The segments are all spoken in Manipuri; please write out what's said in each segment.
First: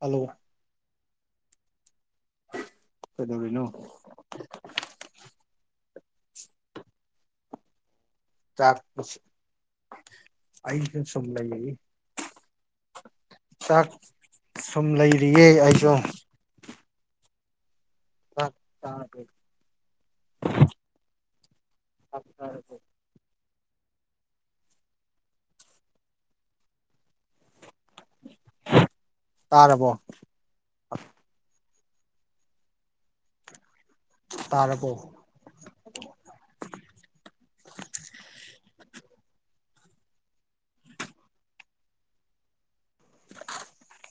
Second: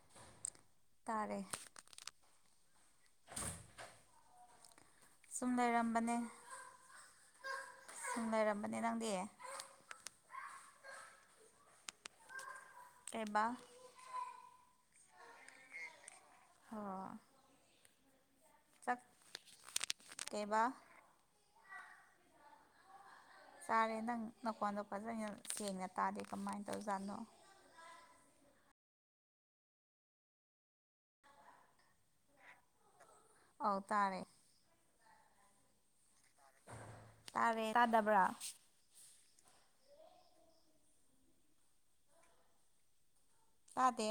ꯍꯜꯂꯣ ꯇꯥꯔꯦ ꯀꯩꯗꯧꯔꯤꯅꯣ ꯁꯨꯝ ꯂꯩꯔꯝꯕꯅꯦ ꯁꯨꯝ ꯂꯩꯔꯝꯕꯅꯦ ꯅꯪꯗꯤ ꯆꯥꯛꯄꯁꯨ ꯑꯩꯁꯨ ꯁꯨꯝ ꯂꯩꯔꯤ ꯀꯩꯕ ꯆꯥꯛ ꯁꯨꯝ ꯂꯩꯔꯤꯌꯦ ꯑꯩꯁꯨ ꯑꯣ ꯆꯥꯛ ꯇꯔ ꯀꯩꯕꯥ [inaudible] ꯆꯥꯔꯦ ꯅꯪ ꯅꯀꯣꯟꯗꯣ ꯐꯖꯅ ꯁꯦꯡꯅ ꯇꯥꯗꯦ ꯀꯃꯥꯏꯅ ꯇꯧꯖꯥꯠꯅꯣ ꯇꯥꯔꯕꯣ ꯑꯧ ꯇꯥꯔꯦ ꯇꯥꯔꯕꯣ ꯇꯥꯔꯦ ꯇꯥꯗꯕ꯭ꯔꯥ ꯇꯥꯗꯦ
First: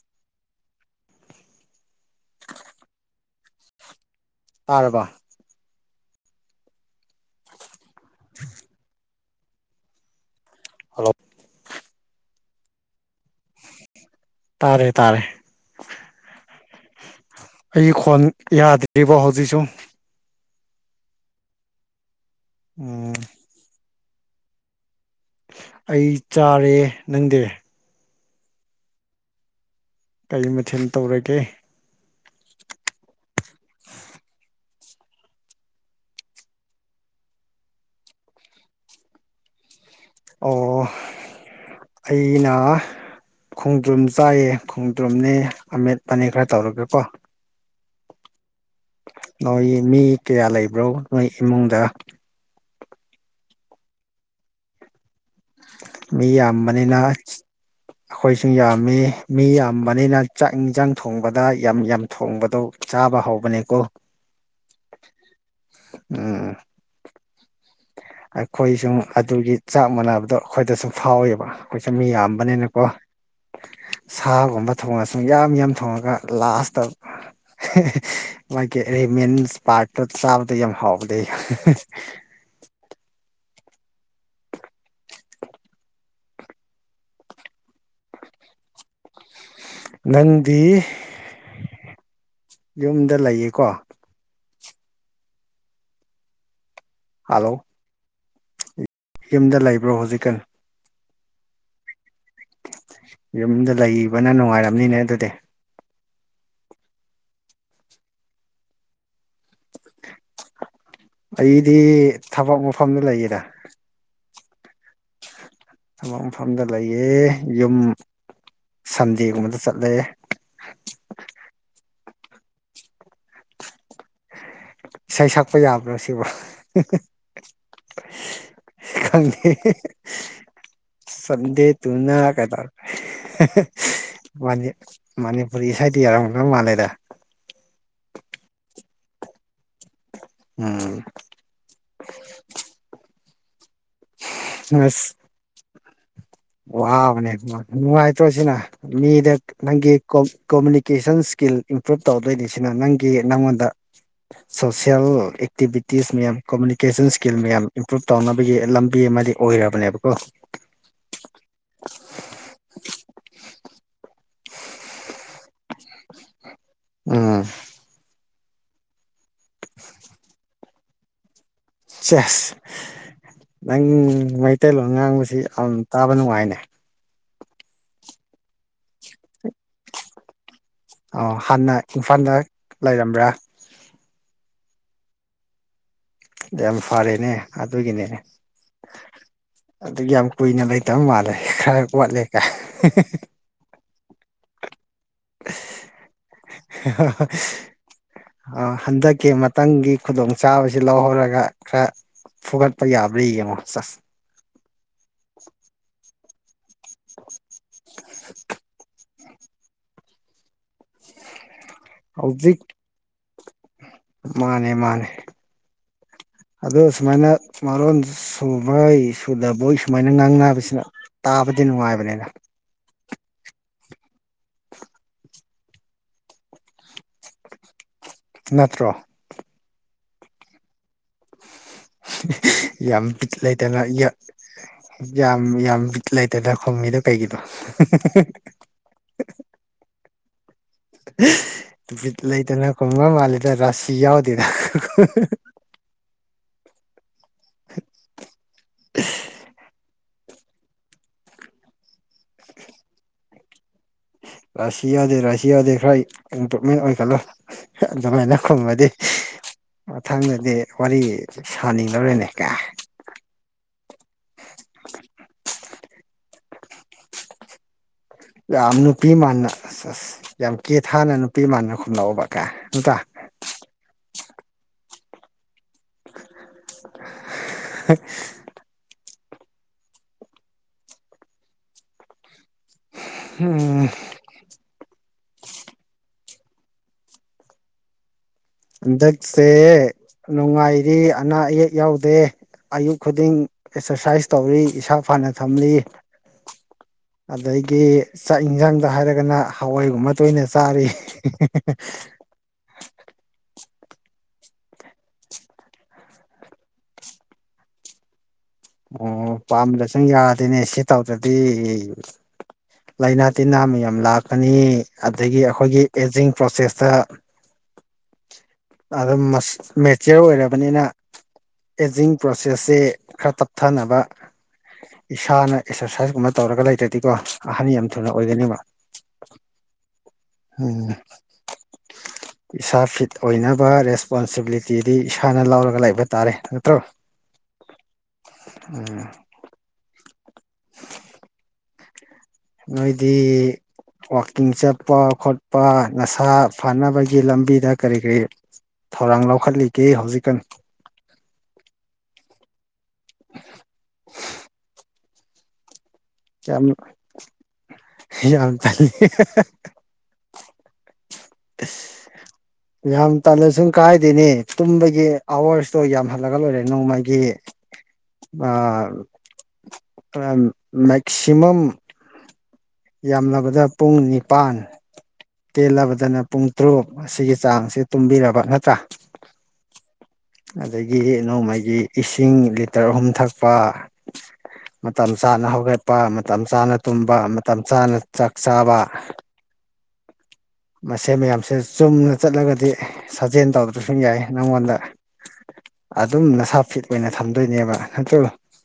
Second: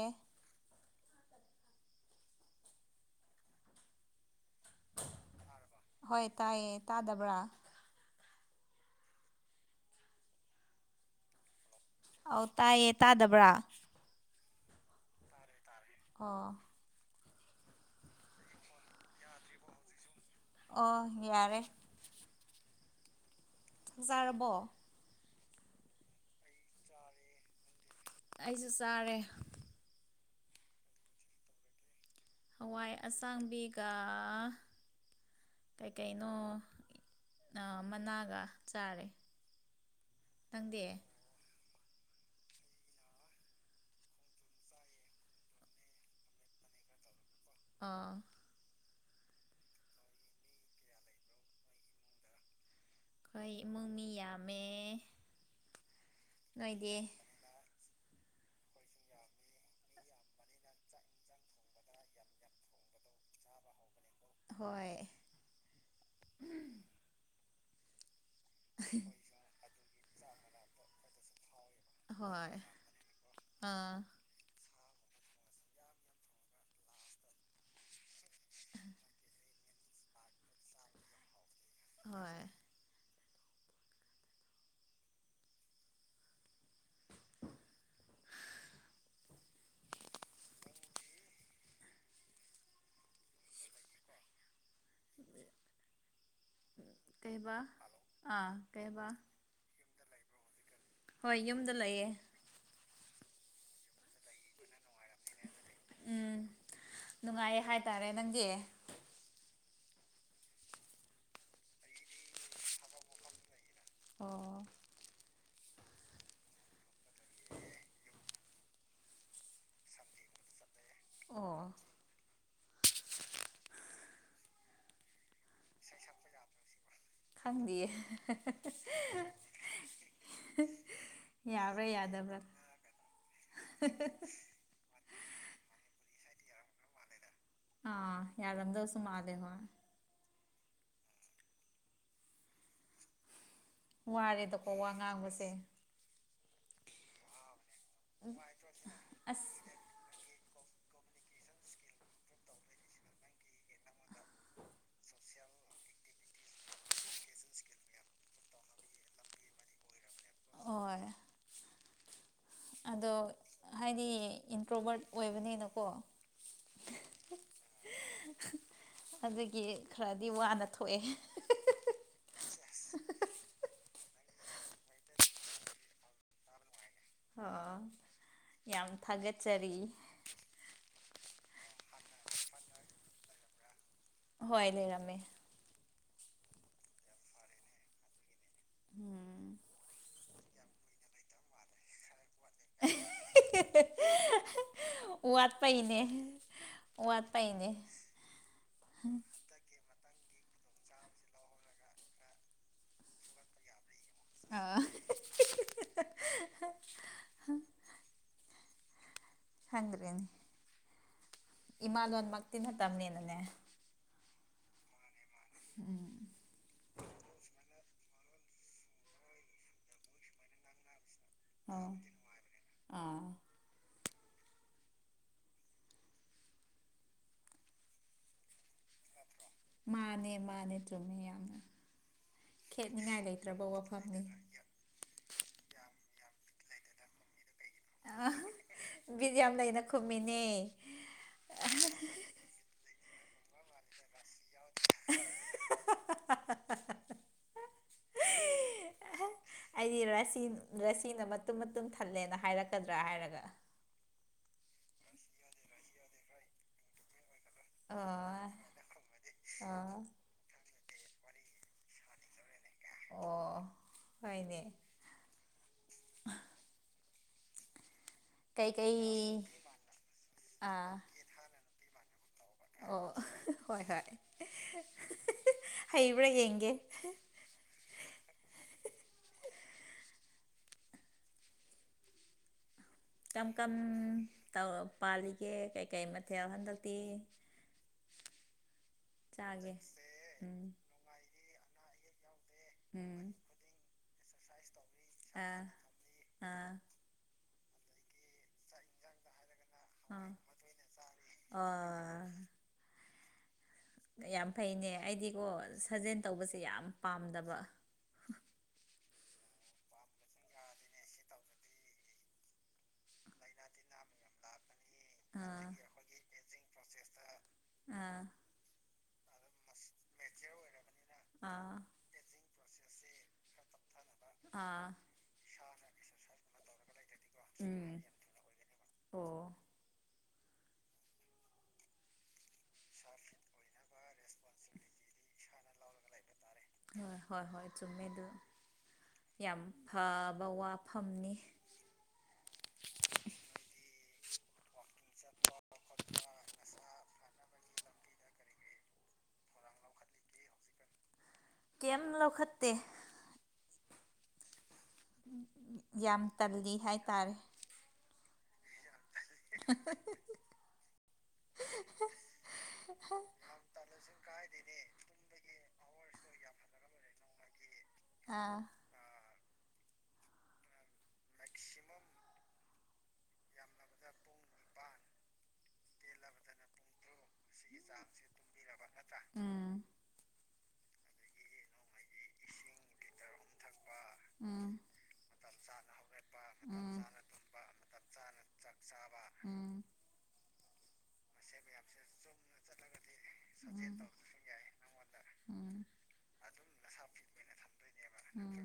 ꯇꯥꯔꯕꯥ ꯍꯣꯏ ꯇꯥꯏꯌꯦ ꯇꯥꯗꯕ꯭ꯔꯥ [inaudible] ꯍꯜꯂꯣ ꯑꯧ ꯇꯥꯏꯌꯦ ꯇꯥꯗꯕ꯭ꯔꯥ ꯇꯥꯔꯦ ꯇꯥꯔꯦ ꯑꯣ ꯑꯩ ꯈꯣꯟ ꯌꯥꯗ꯭ꯔꯤꯕ ꯍꯧꯖꯤꯛꯁꯨ ꯑꯣ ꯌꯥꯔꯦ ꯑꯣ ꯆꯥꯛ ꯆꯥꯔꯕꯣ ꯑꯩ ꯆꯥꯔꯦ ꯅꯪꯗꯤ ꯑꯩꯁꯨ ꯆꯥꯔꯦ ꯀꯔꯤ ꯃꯊꯦꯜ ꯇꯧꯔꯒꯦ ꯍꯋꯥꯏ ꯑꯁꯥꯡꯕꯤꯒ ꯀꯩꯀꯩꯅꯣ ꯃꯅꯥꯒ ꯆꯥꯔꯦ ꯅꯪꯗꯤ ꯑꯣ ꯑꯩꯅ ꯈꯣꯡꯗ꯭ꯔꯨꯝ ꯆꯥꯏꯌꯦ ꯈꯣꯡꯗ꯭ꯔꯨꯝꯅꯦ ꯑꯃꯦꯠꯄꯅꯦ ꯈꯔ ꯇꯧꯔꯒꯀꯣ ꯑꯣ ꯅꯣꯏ ꯃꯤ ꯀꯌꯥ ꯂꯩꯕ꯭ꯔꯣ ꯅꯣꯏ ꯏꯃꯨꯡꯗ ꯑꯩꯈꯣꯏ ꯏꯃꯨꯡ ꯃꯤ ꯌꯥꯝꯃꯦ ꯃꯤ ꯅꯣꯏꯗꯤ ꯌꯥꯝꯕꯅꯤꯅ ꯑꯩꯈꯣꯏꯁꯨ ꯌꯥꯝꯃꯤ ꯃꯤ ꯌꯥꯝꯕꯅꯤꯅ ꯆꯥꯛ ꯏꯟꯁꯥꯡ ꯊꯣꯡꯕꯗ ꯌꯥꯝ ꯌꯥꯝ ꯊꯣꯡꯕꯗꯣ ꯆꯥꯕ ꯍꯧꯕꯅꯦꯀꯣ ꯍꯣꯏ ꯎꯝ ꯑꯩꯈꯣꯏꯁꯨ ꯑꯗꯨꯒꯤ ꯆꯥꯞ ꯃꯥꯟꯅꯕꯗꯨ ꯑꯩꯈꯣꯏꯗꯁꯨ ꯐꯥꯎꯋꯦꯕ ꯑꯩꯈꯣꯏꯁꯨ ꯃꯤ ꯍꯣꯏ ꯌꯥꯝꯕꯅꯤꯅꯀꯣ ꯑꯥ ꯁꯥꯒꯨꯝꯕ ꯊꯣꯡꯉꯁꯨ ꯌꯥꯝ ꯌꯥꯝ ꯊꯣꯡꯉꯒ ꯂꯥꯁꯇ ꯃꯥꯒꯤ ꯑꯦꯔꯤꯃꯦꯟꯁ ꯄꯥꯔꯠꯇꯣ ꯆꯥꯕꯗꯣ ꯆꯕꯥꯗ ꯌꯥꯝ ꯍꯥꯎꯕꯅꯦ ꯍꯣꯏ [inaudible] ꯅꯪꯗꯤ ꯌꯨꯝꯗ ꯂꯩꯌꯦꯀꯣ ꯀꯩꯕꯥ ꯍꯜꯂꯣ ꯑꯥ ꯀꯩꯕꯥ ꯌꯨꯝꯗ ꯂꯩꯕ꯭ꯔꯣ ꯍꯧꯖꯤꯛꯒꯥꯟ ꯍꯣꯏ ꯌꯨꯝꯗ ꯂꯩꯌꯦ ꯌꯨꯝꯗ ꯂꯩꯕꯅ ꯅꯨꯡꯉꯥꯏꯔꯝꯅꯤꯅꯦ ꯑꯗꯨꯗꯤ ꯎꯝ ꯅꯨꯡꯉꯥꯏꯌꯦ ꯍꯥꯏꯇꯥꯔꯦ ꯅꯪꯒꯤ ꯑꯩꯗꯤ ꯊꯕꯛ ꯃꯐꯝꯗ ꯂꯩꯌꯦꯗ ꯑꯣ ꯊꯕꯛ ꯃꯐꯝꯗ ꯂꯩꯌꯦ ꯌꯨꯝ ꯁꯟꯗꯦꯒꯨꯝꯕꯗ ꯆꯠꯂꯦ ꯑꯣ ꯏꯁꯩ ꯁꯛꯄ ꯌꯥꯕ꯭ꯔꯣ ꯁꯤꯕꯣ ꯈꯪꯗꯤꯌꯦ ꯈꯪꯗꯦ ꯁꯟꯗꯦ ꯌꯥꯕ꯭ꯔꯥ ꯇꯨꯅ ꯌꯥꯗꯕ꯭ꯔꯥ ꯀꯩꯗꯧꯔꯦ ꯃꯅꯤꯄꯨꯔꯤ ꯢꯁꯩꯗꯤ ꯌꯥꯎꯔꯝꯗꯧ ꯃꯥꯜꯂꯤꯗ ꯑꯥ ꯌꯥꯔꯝꯗꯧꯁꯨ ꯃꯜꯂꯦ ꯍꯣꯢ ꯎꯝ ꯋꯥꯔꯦꯗꯀꯣ ꯋꯥ ꯑꯁ ꯉꯥꯡꯕꯁꯦ ꯋꯥꯕꯅꯦ ꯅꯨꯡꯉꯥꯏꯇ꯭ꯔꯣ ꯁꯤꯅ ꯃꯤꯗ ꯑꯁ ꯅꯪꯒꯤ ꯀꯣ ꯀꯣꯃꯨꯅꯤꯀꯦꯁꯟ ꯏꯁꯀꯤꯜ ꯏꯝꯄ꯭ꯔꯨꯞ ꯇꯧꯗꯣꯏꯔꯤ ꯁꯤꯅ ꯅꯪꯒꯤ ꯅꯪꯉꯣꯟꯗ ꯁꯣꯁꯤꯌꯦꯜ ꯑꯦꯛꯇꯤꯚ ꯏꯁꯇꯤꯁ ꯃꯌꯥꯝ ꯀꯣꯃꯨꯅꯤꯀꯦꯁꯟ ꯏꯁꯀꯤꯜ ꯃꯌꯥꯝ ꯏꯝꯄ꯭ꯔꯨꯨꯞ ꯇꯧꯅꯕꯒꯤ ꯂꯝꯕꯤ ꯑꯃꯗꯤ ꯑꯣꯏꯔꯕꯅꯦꯕꯀꯣ ꯑꯣ [unintelligible] ꯑꯗꯣ ꯍꯥꯏꯗꯤ ꯏꯟꯇ꯭ꯔꯣꯕꯔꯠ ꯑꯣꯏꯕꯅꯤꯅꯀꯣ ꯎꯝ ꯑꯗꯨꯒꯤ ꯈꯔꯗꯤ ꯋꯥꯅ ꯊꯣꯛꯑꯦ ꯆꯁ ꯅꯪ ꯃꯩꯇꯩꯂꯣꯟ ꯉꯥꯡꯕꯁꯤ ꯌꯥꯝ ꯇꯥꯕ ꯅꯨꯡꯉꯥꯏꯅꯦ ꯑꯣ ꯌꯥꯝ ꯊꯥꯒꯠꯆꯔꯤ ꯑ ꯍꯥꯟꯅ ꯏꯝꯐꯥꯜꯗ ꯂꯩꯔꯝꯕ꯭ꯔꯥ ꯍꯣꯏ ꯂꯩꯔꯝꯃꯦ ꯌꯥꯝ ꯐꯔꯦꯅꯦ ꯑꯗꯨꯒꯤꯅꯦ ꯎꯝ ꯑꯗꯨ ꯌꯥꯝ ꯀꯨꯏꯅ ꯂꯩꯇꯕ ꯃꯥꯜꯂꯦ ꯈꯔ ꯋꯥꯠꯂꯦ ꯀ ꯋꯥꯠꯄꯥꯏꯅꯦ ꯋꯥꯠꯄꯥꯏꯅꯦ ꯈꯤꯇꯪꯒꯤ ꯈꯨꯗꯣꯡ ꯆꯥꯕꯁꯤ ꯂꯧꯍꯧꯔꯒ ꯈꯔ ꯐꯨꯒꯠꯄ ꯌꯥꯕꯔꯤ ꯌꯦꯡꯉꯣ ꯆꯁ ꯑꯥ [unintelligible] ꯈꯪꯗ꯭ꯔꯔꯤꯅꯦ ꯏꯃꯥꯂꯣꯟꯃꯛꯇꯤ ꯍꯧꯖꯤꯛ ꯅꯥꯇꯝꯅꯤꯅꯥꯅꯦ ꯃꯥꯅꯦ ꯃꯥꯅꯦ ꯎꯝ ꯑꯗꯣ ꯁꯨꯃꯥꯏꯅ ꯃꯔꯣꯟ ꯁꯨꯕꯩ ꯁꯨꯗꯕꯣꯏ ꯁꯨꯃꯥꯏꯅ ꯉꯥꯡꯕꯁꯤꯅ ꯇꯥꯕꯗꯤ ꯑꯥ ꯅꯨꯡꯉꯥꯏꯕꯅꯤꯅ ꯑꯥ ꯅꯠꯇ꯭ꯔꯣ ꯃꯥꯅꯦ ꯃꯥꯅꯦ ꯆꯨꯝꯃꯦ ꯌꯥꯝꯅ ꯌꯥꯝ ꯈꯦꯠꯅꯤꯡꯉꯥꯏ ꯕꯦꯠ ꯂꯩꯇ꯭ꯔꯕ ꯂꯩꯇꯅ ꯋꯥꯐꯝꯅꯤ ꯌꯥꯝ ꯌꯥꯝ ꯕꯤꯇ ꯂꯩꯇꯅ ꯈꯨꯝꯃꯤꯗꯣ ꯀꯩꯒꯤꯗꯣ ꯕꯦꯇ ꯌꯥꯝ ꯂꯩꯅ ꯈꯨꯝꯃꯤꯅꯦ ꯕꯤꯌ ꯂꯩꯇꯅ ꯈꯨꯝꯕ ꯃꯥꯜꯂꯦꯗ ꯔꯥꯁꯤ ꯌꯥꯎꯗꯦꯗ ꯑꯩꯗꯤ ꯔꯁꯤ ꯔꯁꯤꯅ ꯃꯇꯨꯝ ꯃꯇꯨꯝ ꯊꯜꯂꯦꯅ ꯍꯥꯏꯔꯛꯀꯗ꯭ꯔꯥ ꯍꯥꯏꯔꯒ ꯔꯁꯤꯌꯥꯗ ꯔꯁꯤꯌꯥꯗꯦ ꯈ꯭ꯔꯥꯏ ꯏꯝꯄꯔꯣꯚꯦꯃꯦꯜ ꯑꯣꯏ ꯀꯜꯂ ꯑꯗꯨꯃꯥꯏꯅ ꯑꯥ ꯈꯨꯝꯃꯗꯤ ꯑꯥ ꯃꯊꯪꯗꯗꯤ ꯗꯤ ꯋꯥꯔꯤ ꯁꯥꯅꯤꯡ ꯂꯧꯔꯦꯅꯦ ꯀ ꯑꯣ ꯍꯣꯏꯅꯦ ꯌꯥꯝ ꯀꯩꯀꯩ ꯅꯨꯄꯤ ꯃꯥꯟꯅ ꯑꯁ ꯑꯁ ꯌꯥꯝ ꯀꯦ ꯑꯥ ꯊꯥꯅ ꯅꯨꯄꯤ ꯃꯥꯟꯅ ꯈꯨꯝꯂꯛꯎꯕ ꯀꯥꯏ ꯅꯥꯠꯔꯥ ꯑꯣ ꯍꯣꯏ ꯍꯣꯏ ꯍꯩꯕ꯭ꯔꯥ ꯌꯦꯡꯒꯦ [unintelligible] ꯀꯝ ꯀꯝ ꯎꯝ ꯇꯧ ꯄꯥꯜꯂꯤꯒꯦ ꯀꯩꯀꯩ ꯃꯊꯦꯜ ꯍꯟꯗꯛꯇꯤ ꯍꯟꯗꯛꯁꯦ ꯆꯥꯒꯦ ꯎꯝ ꯅꯨꯡꯉꯥꯏꯔꯤ ꯑꯅꯥ ꯑꯌꯦꯛ ꯌꯥꯎꯗꯦ ꯑꯌꯨꯛ ꯎꯝ ꯈꯨꯗꯤꯡ ꯑꯦꯛꯁꯔꯁꯥꯏꯁ ꯇꯧꯔꯤ ꯏꯁꯥ ꯐꯅ ꯑꯥ ꯊꯝꯂꯤ ꯑꯥ ꯑꯗꯒꯤ ꯆꯥꯛ ꯌꯦꯟꯁꯥꯡꯗ ꯍꯥꯏꯔꯒꯅ ꯍꯋꯥꯏꯒꯨꯝꯕ ꯑꯥ ꯇꯣꯏꯅ ꯆꯥꯔꯤ ꯑꯥ ꯌꯥꯝ ꯐꯩꯅꯦ ꯑꯩꯗꯤꯀꯣ ꯁꯥꯖꯦꯜ ꯇꯧꯕꯁꯦ ꯌꯥꯝ ꯄꯥꯝꯗꯕ ꯑꯣ ꯄꯥꯝꯕꯗꯁꯨ ꯌꯥꯗꯦꯅꯦ ꯁꯤ ꯇꯧꯗ꯭ꯔꯗꯤ ꯂꯥꯏꯅꯥ ꯇꯤꯟꯅꯥ ꯃꯌꯥꯝ ꯂꯥꯛꯀꯅꯤ ꯑꯗꯒꯤ ꯑꯥ ꯑꯩꯈꯣꯏꯒꯤ ꯑꯦꯖꯤꯡ ꯄ꯭ꯔꯣꯁꯦꯁꯇ ꯑꯝ ꯑꯗꯨꯝ ꯃꯦꯆꯤꯌꯣꯔ ꯑꯣꯏꯔꯕꯅꯤꯅ ꯑꯥ ꯑꯦꯖꯤꯡ ꯄ꯭ꯔꯣꯁꯦꯁꯁꯦ ꯈꯔ ꯇꯞ ꯊꯥꯅꯕ ꯑꯥ ꯏꯁꯥꯅ ꯑꯦꯛꯁꯔꯁꯥꯏꯁ ꯀꯨꯝꯕ ꯇꯧꯔꯒ ꯂꯩꯇ꯭ꯔꯗꯤꯀꯣ ꯑꯍꯟ ꯌꯥꯝ ꯎꯝ ꯊꯨꯅ ꯑꯣꯏꯒꯅꯤꯕ ꯑꯣ ꯎꯝ ꯏꯁꯥ ꯐꯤꯠ ꯑꯣꯏꯅꯕ ꯔꯦꯁꯄꯣꯟꯁꯤꯕꯤꯂꯤꯇꯤꯗꯤ ꯏꯁꯥꯅ ꯂꯧꯔꯒ ꯂꯩꯕ ꯇꯥꯔꯦ ꯅꯠꯇ꯭ꯔꯣ ꯍꯣꯏ ꯍꯣꯏ ꯍꯣꯏ ꯆꯨꯝꯃꯦ ꯑꯗꯨ ꯎꯝ ꯌꯥꯝ ꯐꯕ ꯋꯥꯐꯝꯅꯤ ꯅꯣꯏꯗꯤ ꯋꯥꯛꯀꯤꯡ ꯆꯠꯄ ꯈꯣꯠꯄ ꯅꯁꯥ ꯐꯅꯕꯒꯤ ꯂꯝꯕꯤꯗ ꯀꯔꯤ ꯀꯔꯤ ꯊꯧꯔꯥꯡ ꯂꯧꯈꯠꯂꯤꯒꯦ ꯍꯧꯖꯤꯛꯒꯥꯟ ꯀꯩꯝ ꯂꯧꯈꯠꯇꯦ [inaudible] ꯎꯝ-ꯎꯝ-ꯌꯥꯝ ꯌꯥꯝ ꯇꯜꯂꯤ ꯍꯥꯏꯇꯥꯔꯦ ꯌꯥꯝ ꯇꯜꯂꯤ [unintelligible] ꯌꯥꯝ ꯇꯜꯂꯁꯨ ꯀꯥꯏꯗꯦꯅꯦ ꯇꯨꯝꯕꯒꯤ ꯑꯋꯥꯔꯁꯇꯣ ꯌꯥꯝꯍꯜꯂꯒ ꯂꯣꯏꯔꯦ ꯅꯣꯡꯃꯒꯤ ꯑꯥ [unintelligible] ꯃꯦꯛꯁꯤꯃꯝ ꯌꯥꯝꯂꯕꯗ ꯄꯨꯡ ꯅꯤꯄꯥꯟ ꯇꯦꯜꯂꯕꯗꯅ ꯄꯨꯡ ꯇꯔꯨꯛ ꯁꯤꯒꯤ ꯆꯥꯡꯁꯤ ꯇꯨꯝꯕꯤꯔꯕ ꯅꯠꯇ꯭ꯔꯥ ꯎꯝ ꯑꯗꯒꯤ ꯅꯣꯡꯃꯒꯤ ꯏꯁꯤꯡ ꯂꯤꯇꯔ ꯑꯍꯨꯝ ꯊꯛꯄ ꯎꯝ ꯃꯇꯝ ꯆꯥꯅ ꯍꯧꯒꯠꯄ ꯃꯇꯝ ꯆꯥꯅ ꯇꯨꯝꯕ ꯃꯇꯝ ꯆꯥꯅ ꯆꯥꯛ ꯆꯥꯕ ꯎꯝ ꯃꯁꯤ ꯃꯌꯥꯝꯁꯦ ꯆꯨꯝꯅ ꯆꯠꯂꯒꯗꯤ ꯁꯥꯖꯦꯜ ꯇꯧꯗ꯭ꯔꯁꯨ ꯌꯥꯏ ꯅꯪꯉꯣꯟꯗ ꯅꯪꯉꯣꯟꯗ ꯎꯝ ꯑꯗꯨꯝ ꯅꯁꯥ ꯐꯤꯠ ꯑꯣꯏꯅ ꯊꯝꯗꯣꯏꯅꯦꯕ ꯅꯠꯇ꯭ꯔꯣ ꯎꯝ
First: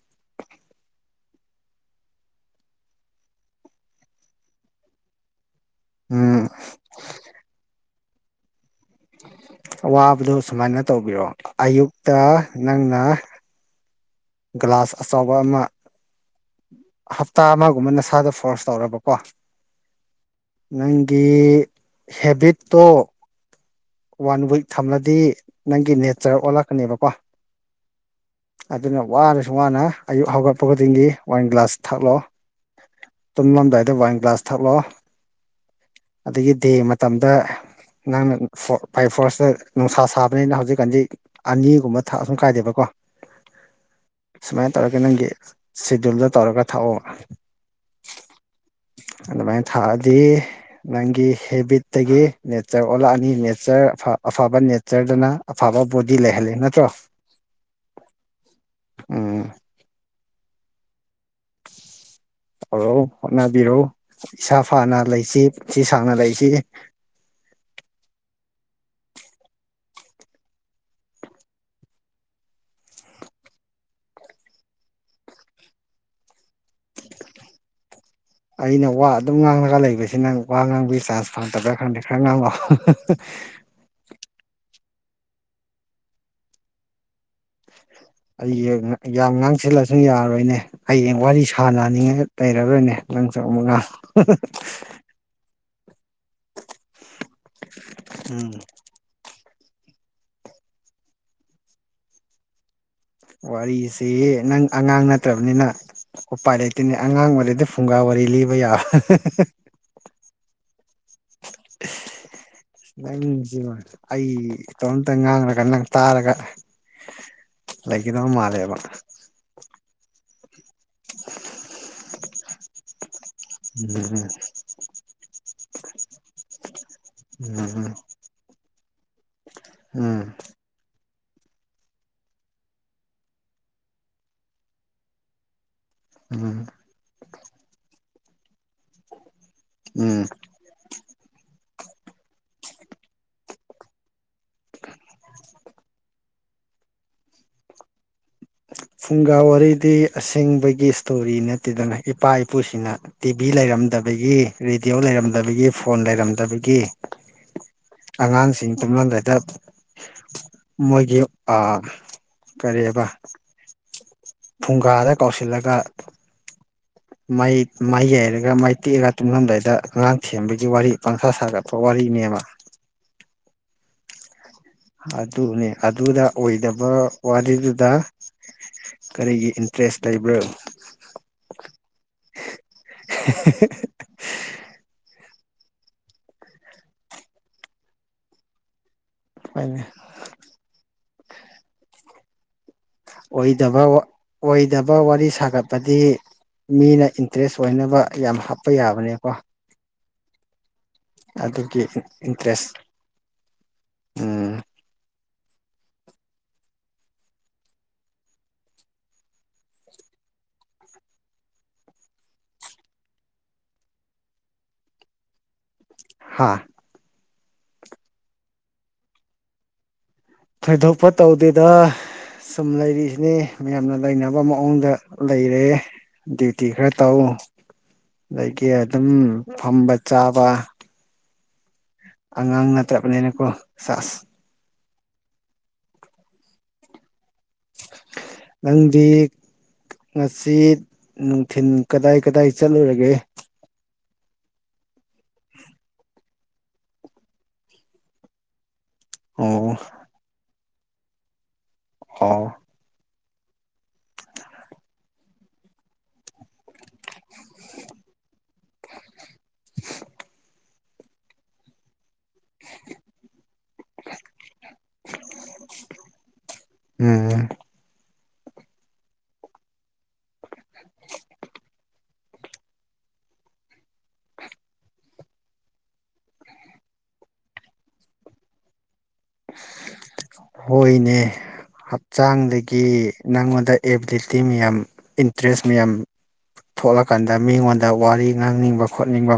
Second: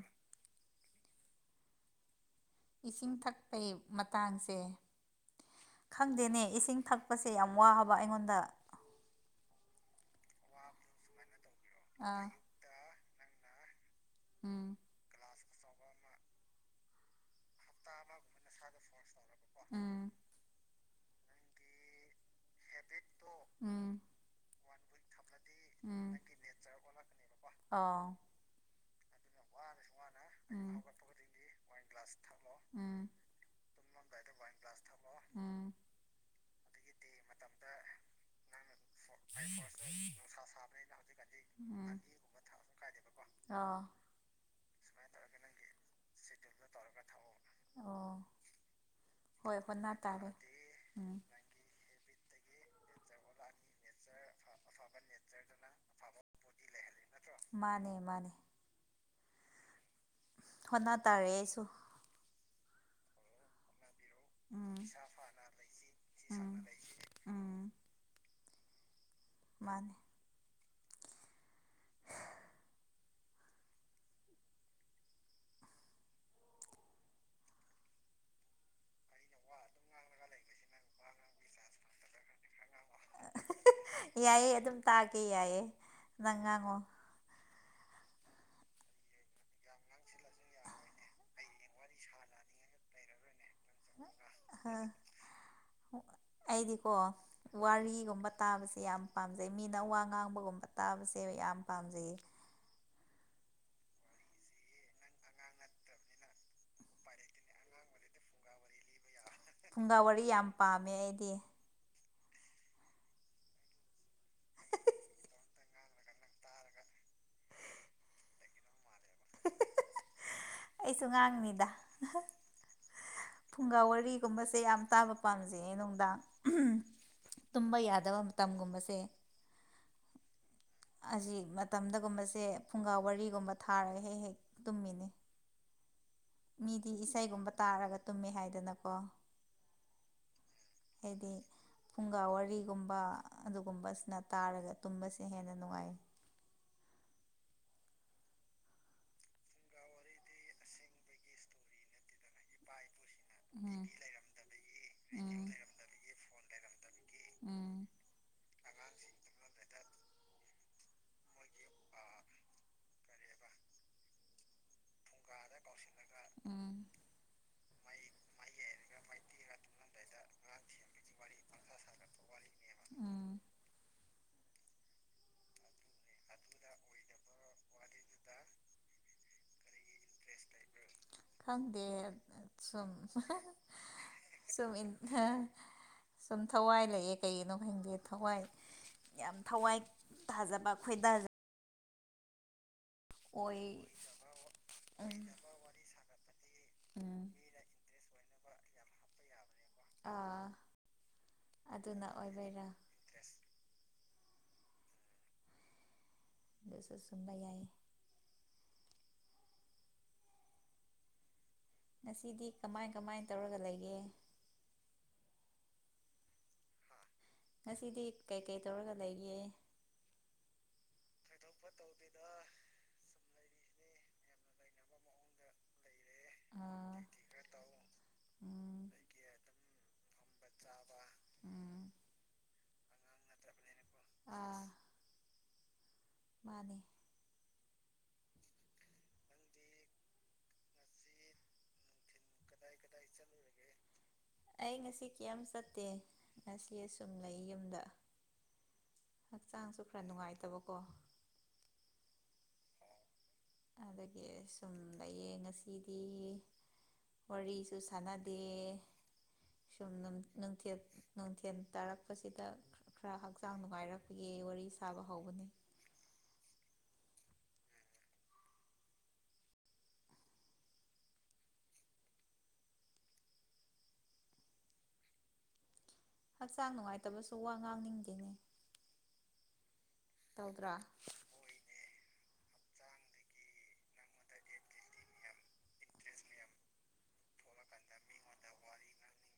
ꯏꯁꯤꯡ ꯊꯛꯄꯩ ꯃꯇꯥꯡꯁꯦ ꯈꯪꯗꯦꯅꯦ ꯎꯝ ꯏꯁꯤꯡ ꯊꯛꯄꯁꯤ ꯌꯥꯝ ꯋꯥꯕ ꯑꯩꯉꯣꯟꯗ ꯋꯥꯕꯗꯨ ꯁꯨꯃꯥꯏꯅ ꯇꯧꯕꯤꯔꯣ ꯑꯌꯨꯛꯇ ꯑꯥ ꯅꯪꯅ ꯎꯝ ꯒ꯭ꯂꯥꯁ ꯑꯆꯧꯕ ꯑꯃ ꯍꯞꯇꯥ ꯑꯃꯒꯨꯝꯕ ꯅꯁꯥꯗꯣ ꯐꯣꯔꯁ ꯇꯧꯔꯣꯕꯀꯣ ꯎꯝ ꯅꯪꯒꯤ ꯍꯦꯕꯤꯠꯇꯣ ꯎꯝ ꯋꯥꯟ ꯋꯤꯛ ꯊꯝꯂꯗꯤ ꯅꯪꯒꯤ ꯎꯝ ꯅꯦꯆꯔ ꯑꯣꯜꯂꯛꯀꯅꯦꯕꯀꯣ ꯑꯥꯎ ꯑꯗꯨꯅ ꯋꯥꯔꯁꯨ ꯋꯥꯅ ꯑꯌꯨꯛ ꯍꯧꯒꯠꯄ ꯎꯝ ꯈꯨꯗꯤꯡꯒꯤ ꯋꯥꯟ ꯒ꯭ꯂꯥꯁ ꯊꯛꯂꯣ ꯎꯝ ꯇꯨꯝꯂꯝꯗꯥꯏꯗ ꯋꯥꯏꯟ ꯒ꯭ꯂꯥꯁ ꯊꯛꯂꯣ ꯎꯝ ꯑꯗꯒꯤ ꯗꯦ ꯃꯇꯝꯗ ꯅꯪ ꯐꯣ ꯕꯥꯏ- ꯐꯣꯔꯁꯇ ꯅꯨꯡꯁꯥ ꯁꯥꯕꯅꯤꯅ ꯍꯧꯖꯤꯛꯒꯥꯟꯗꯤ ꯑꯅꯤꯒꯨꯝꯕ ꯊꯛꯑꯁꯨ ꯀꯥꯏꯗꯦꯕꯀꯣ ꯑꯥ ꯁꯨꯃꯥꯏꯅ ꯇꯧꯔꯒ ꯅꯪꯒꯤ ꯁꯦꯗꯨꯜꯗꯣ ꯇꯧꯔꯒ ꯊꯥꯛꯑꯣ ꯑꯣ ꯍꯣꯏ ꯑꯗꯨꯃꯥꯏꯅ ꯍꯣꯠꯅ ꯊꯛꯑꯗꯤ ꯇꯥꯔꯦ ꯎꯝ ꯅꯪꯒꯤ ꯍꯦꯕꯤꯠꯇꯒꯤ ꯅꯦꯆꯔ ꯑꯣꯜꯂ ꯃꯤ ꯅꯦꯆꯔ ꯑꯐꯕ ꯅꯦꯆꯔꯗꯨꯅ ꯑꯐꯕ ꯕꯣꯗꯤ ꯂꯩꯍꯜꯂꯤ ꯅꯠꯇ꯭ꯔꯣ ꯃꯥꯅꯦ ꯃꯥꯅꯦ ꯎꯝ ꯍꯣꯠꯅꯥ ꯇꯥꯔꯦ ꯑꯩꯁꯨ ꯍꯧꯔꯣ ꯍꯣꯠꯅꯕꯤꯔꯣ ꯏꯁꯥ ꯎꯝ ꯐꯅ ꯂꯩꯁꯤ ꯄꯨꯟꯁꯤ ꯁꯥꯡꯅ ꯂꯩꯁꯤ ꯎꯝ ꯎꯝ ꯃꯥꯅꯦ ꯑꯩꯅ ꯋꯥ ꯑꯗꯨꯝ ꯉꯥꯡꯉꯒ ꯂꯩꯕꯁꯤ ꯅꯪ ꯋꯥ ꯉꯥꯡꯕꯒꯤ ꯆꯥꯟꯁ ꯐꯪꯗꯕ꯭ꯔꯥ ꯈꯪꯗꯦ ꯈꯔ ꯉꯥꯡꯉꯣ ꯌꯥꯏꯌꯦ ꯑꯗꯨꯝ ꯇꯥꯛꯒꯦ ꯌꯥꯏꯌꯦ ꯅꯪ ꯉꯥꯡꯉꯣ ꯑꯩꯁꯦ ꯌꯥꯝ ꯉꯥꯡ ꯁꯤꯜꯂꯁꯨ ꯌꯥꯔꯣꯏꯅꯦ ꯍꯌꯦꯡ ꯋꯥꯔꯤ ꯁꯥꯟꯅꯅꯤꯡꯉꯥꯏ ꯂꯩꯔꯔꯣꯏꯅꯦ ꯅꯪꯁꯨ ꯑꯃꯨꯛ ꯉꯥꯡꯉꯨ [unintelligible] ꯑꯩꯗꯤꯀꯣ ꯋꯥꯔꯤꯒꯨꯝꯕ ꯎꯝ ꯇꯥꯕꯁꯤ ꯌꯥꯝ ꯄꯥꯝꯖꯩ ꯃꯤꯅ ꯋꯥ ꯉꯥꯡꯕꯒꯨꯝꯕ ꯇꯥꯕꯁꯦ ꯌꯥꯝ ꯄꯥꯝꯖꯩꯌꯦ ꯋꯥꯔꯤꯁꯦ ꯅꯪ ꯑꯉꯥꯡ ꯅꯠꯇ꯭ꯔꯕꯅꯤꯅ ꯎꯄꯥꯏ ꯂꯩꯇꯦꯅꯦ ꯑꯉꯥꯡ ꯑꯣꯏꯔꯗꯤ ꯐꯨꯡꯒꯥ ꯋꯥꯔꯤ ꯂꯤꯕ ꯌꯥꯕꯅꯦ ꯐꯨꯡꯒꯥ ꯋꯥꯔꯤ ꯌꯥꯝ ꯄꯥꯝꯃꯦ ꯑꯩꯗꯤ ꯢꯁ ꯅꯪꯖꯤꯃ ꯑꯩ ꯢꯇꯣꯝꯇ ꯉꯥꯡꯂꯒ ꯅꯪ ꯇꯥꯔꯒ ꯂꯩꯒꯗꯕ ꯃꯥꯂꯦꯕ ꯑꯩꯁꯨ ꯉꯥꯡꯅꯤꯗ ꯐꯨꯡꯒꯥ ꯋꯥꯔꯤꯒꯨꯝꯕꯁꯦ ꯌꯥꯝ ꯇꯥꯕ ꯄꯥꯝꯖꯩꯌꯦ ꯅꯨꯡꯗꯥꯡ ꯎꯝ ꯇꯨꯝꯕ ꯌꯥꯗꯕ ꯃꯇꯝꯒꯨꯝꯕꯁꯦ ꯎꯝ ꯑꯁꯤ ꯃꯇꯝꯗꯒꯨꯝꯕꯁꯤ ꯐꯨꯡꯒꯥ ꯋꯥꯔꯤꯒꯨꯝꯕ ꯊꯥꯔꯒ ꯍꯦꯛ ꯍꯦꯛ ꯇꯨꯝꯃꯤꯅꯤ ꯎꯝ ꯃꯤ ꯏꯁꯩꯒꯨꯝꯕ ꯇꯥꯔꯒ ꯇꯨꯝꯃꯦ ꯍꯥꯏꯗꯅꯀꯣ ꯎꯝ ꯑꯩꯗꯤ ꯐꯨꯡꯒꯥ ꯋꯥꯔꯤꯒꯨꯝꯕ ꯑꯗꯨꯒꯨꯝꯕꯁꯤꯅ ꯇꯥꯔꯒ ꯇꯨꯝꯕꯁꯤ ꯍꯦꯟꯅ ꯅꯨꯡꯉꯥꯏ ꯐꯨꯡꯒꯥ ꯋꯥꯔꯤꯗꯤ ꯑꯁꯦꯡꯕꯒꯤ ꯏꯁꯇꯣꯔꯤ ꯅꯠꯇꯦꯗꯅ ꯏꯄꯥ ꯏꯄꯨꯁꯤꯡꯅ ꯇꯤꯚꯤ ꯎꯝ ꯂꯩꯔꯝꯗꯕꯒꯤ ꯔꯦꯗꯤꯑꯣ ꯂꯩꯔꯝꯗꯕꯒꯤ ꯐꯣꯟ ꯂꯩꯔꯝꯗꯕꯒꯤ ꯎꯝ ꯎꯝ ꯑꯉꯥꯡꯁꯤꯡ ꯇꯨꯝꯂꯝꯗꯥꯏꯗ ꯃꯣꯏꯒꯤ ꯑꯥ ꯀꯔꯤꯕ ꯐꯨꯡꯒꯥꯗ ꯐꯨꯡꯒꯥꯗ ꯀꯧꯁꯤꯜꯂꯒ ꯀꯧꯁꯤꯟꯂꯒ ꯎꯝ ꯃꯩ ꯃꯩ ꯌꯩꯔꯒ ꯃꯩ ꯇꯤꯛꯑꯒ ꯇꯨꯝꯂꯝꯗꯥꯏꯗ ꯑꯉꯥꯡ ꯊꯦꯝꯕꯒꯤ ꯋꯥꯔꯤ ꯄꯪꯁꯥ ꯁꯥꯒꯠꯄ ꯋꯥꯔꯤꯅꯦꯕ ꯎꯝ ꯑꯗꯨꯅꯦ ꯑꯗꯨꯗ ꯑꯣꯏꯗꯕ ꯋꯥꯔꯤꯗꯨꯗ ꯀꯔꯤꯒꯤ ꯏꯟꯇꯔꯦꯁ ꯂꯩꯕ꯭ꯔꯣ ꯈꯪꯗꯦ ꯁꯨꯝ ꯁꯨꯝ ꯢꯟ ꯁꯨꯝ ꯊꯋꯥꯏ ꯂꯩꯌꯦ ꯀꯩꯒꯤꯅꯣ ꯈꯪꯗꯦ ꯊꯋꯥꯏ ꯌꯥꯝ ꯊꯋꯥꯏ ꯍꯥꯏꯅ ꯇꯥꯖꯕ ꯈꯣꯏꯗꯖ ꯑꯣꯏ ꯑꯣꯏꯗꯕ ꯑꯣꯏꯗꯕ ꯎꯝ ꯋꯥꯔꯤ ꯁꯥꯒꯠꯄꯗꯤ ꯃꯤꯅ ꯎꯝ ꯏꯟꯇ꯭ꯔꯦꯁ ꯑꯣꯏꯅꯕ ꯌꯥꯝ ꯍꯥꯞꯄ ꯌꯥꯕꯅꯦꯀꯣ ꯑꯥ ꯑꯗꯨꯒꯤ ꯑꯗꯨꯅ ꯑꯣꯏꯕꯩꯔꯥ ꯏꯟꯇ꯭ꯔꯦꯁ ꯎꯝ ꯑꯗꯨꯁꯨ ꯆꯨꯝꯕ ꯌꯥꯏ ꯉꯁꯤꯗꯤ ꯀꯃꯥꯏ ꯀꯃꯥꯏ ꯇꯧꯔꯒ ꯂꯩꯒꯦ ꯍꯥꯥ ꯉꯁꯤꯗꯤ ꯀꯩꯀꯩ ꯇꯧꯔꯒ ꯂꯩꯒꯦ ꯊꯣꯏꯗꯣꯛꯄ ꯇꯧꯗꯦꯗ ꯁꯨꯝ ꯂꯩꯔꯤꯁꯤꯅꯤ ꯃꯌꯥꯝꯅ ꯂꯩꯅꯕ ꯃꯑꯣꯡꯗ ꯂꯩꯔꯦ ꯗ꯭ꯌꯨꯇꯤ ꯈꯔ ꯑꯥ ꯇꯧ ꯑꯗꯒꯤ ꯎꯝ ꯑꯗꯨꯝ ꯐꯝꯕ ꯆꯥꯕ ꯎꯝ ꯑꯉꯥꯡ ꯅꯠꯇ꯭ꯔꯕꯅꯤꯅꯀꯣ ꯁꯦꯁ ꯑꯥ ꯃꯥꯅꯦ ꯅꯪꯗꯤ ꯉꯁꯤ ꯅꯨꯡꯊꯤꯜ ꯀꯗꯥꯏ ꯀꯗꯥꯏ ꯆꯠꯂꯨꯔꯒꯦ ꯑꯩ ꯉꯁꯤ ꯀꯦꯝ ꯆꯠꯇꯦ ꯉꯁꯤ ꯑꯁꯨꯝ ꯂꯩ ꯌꯨꯝꯗ ꯑꯣ ꯍꯛꯆꯥꯡꯁꯨ ꯈꯔ ꯅꯨꯡꯉꯥꯏꯇꯕꯀꯣ ꯑꯣ ꯑꯗꯨꯒꯤ ꯁꯨꯝ ꯂꯩꯌꯦ ꯉꯁꯤꯗꯤ ꯋꯥꯔꯤꯁꯨ ꯁꯥꯟꯅꯗꯦ ꯁꯨꯝ ꯅꯨꯡꯊꯤꯜ ꯅꯨꯡꯊꯤꯜ ꯇꯥꯔꯛ ꯄꯁꯤꯗ ꯈꯔ ꯍꯛꯆꯥꯡ ꯅꯨꯡꯉꯥꯏꯔꯛꯄꯒꯤ ꯋꯥꯔꯤ ꯁꯥꯕ ꯍꯧꯕꯅꯤ ꯎꯝ ꯍꯛꯆꯥꯡ ꯅꯨꯡꯉꯥꯏꯇꯕꯁꯨ ꯋꯥ ꯉꯥꯡꯅꯤꯡꯗꯦꯅꯦ ꯇꯧꯗ꯭ꯔꯥ ꯍꯣꯏꯅꯦ ꯍꯛꯆꯥꯡꯗꯒꯤ ꯅꯪꯉꯣꯟꯗ ꯑꯦꯕꯤꯂꯤꯇꯤ ꯃꯌꯥꯝ ꯏꯟꯇꯔꯦꯁ ꯃꯌꯥꯝ [inaudible] ꯊꯣꯛꯂꯀꯥꯟꯗ ꯃꯤꯉꯣꯟꯗ ꯋꯥꯔꯤ ꯉꯥꯡꯅꯤꯡꯕ ꯈꯣꯠꯅꯤꯡꯕ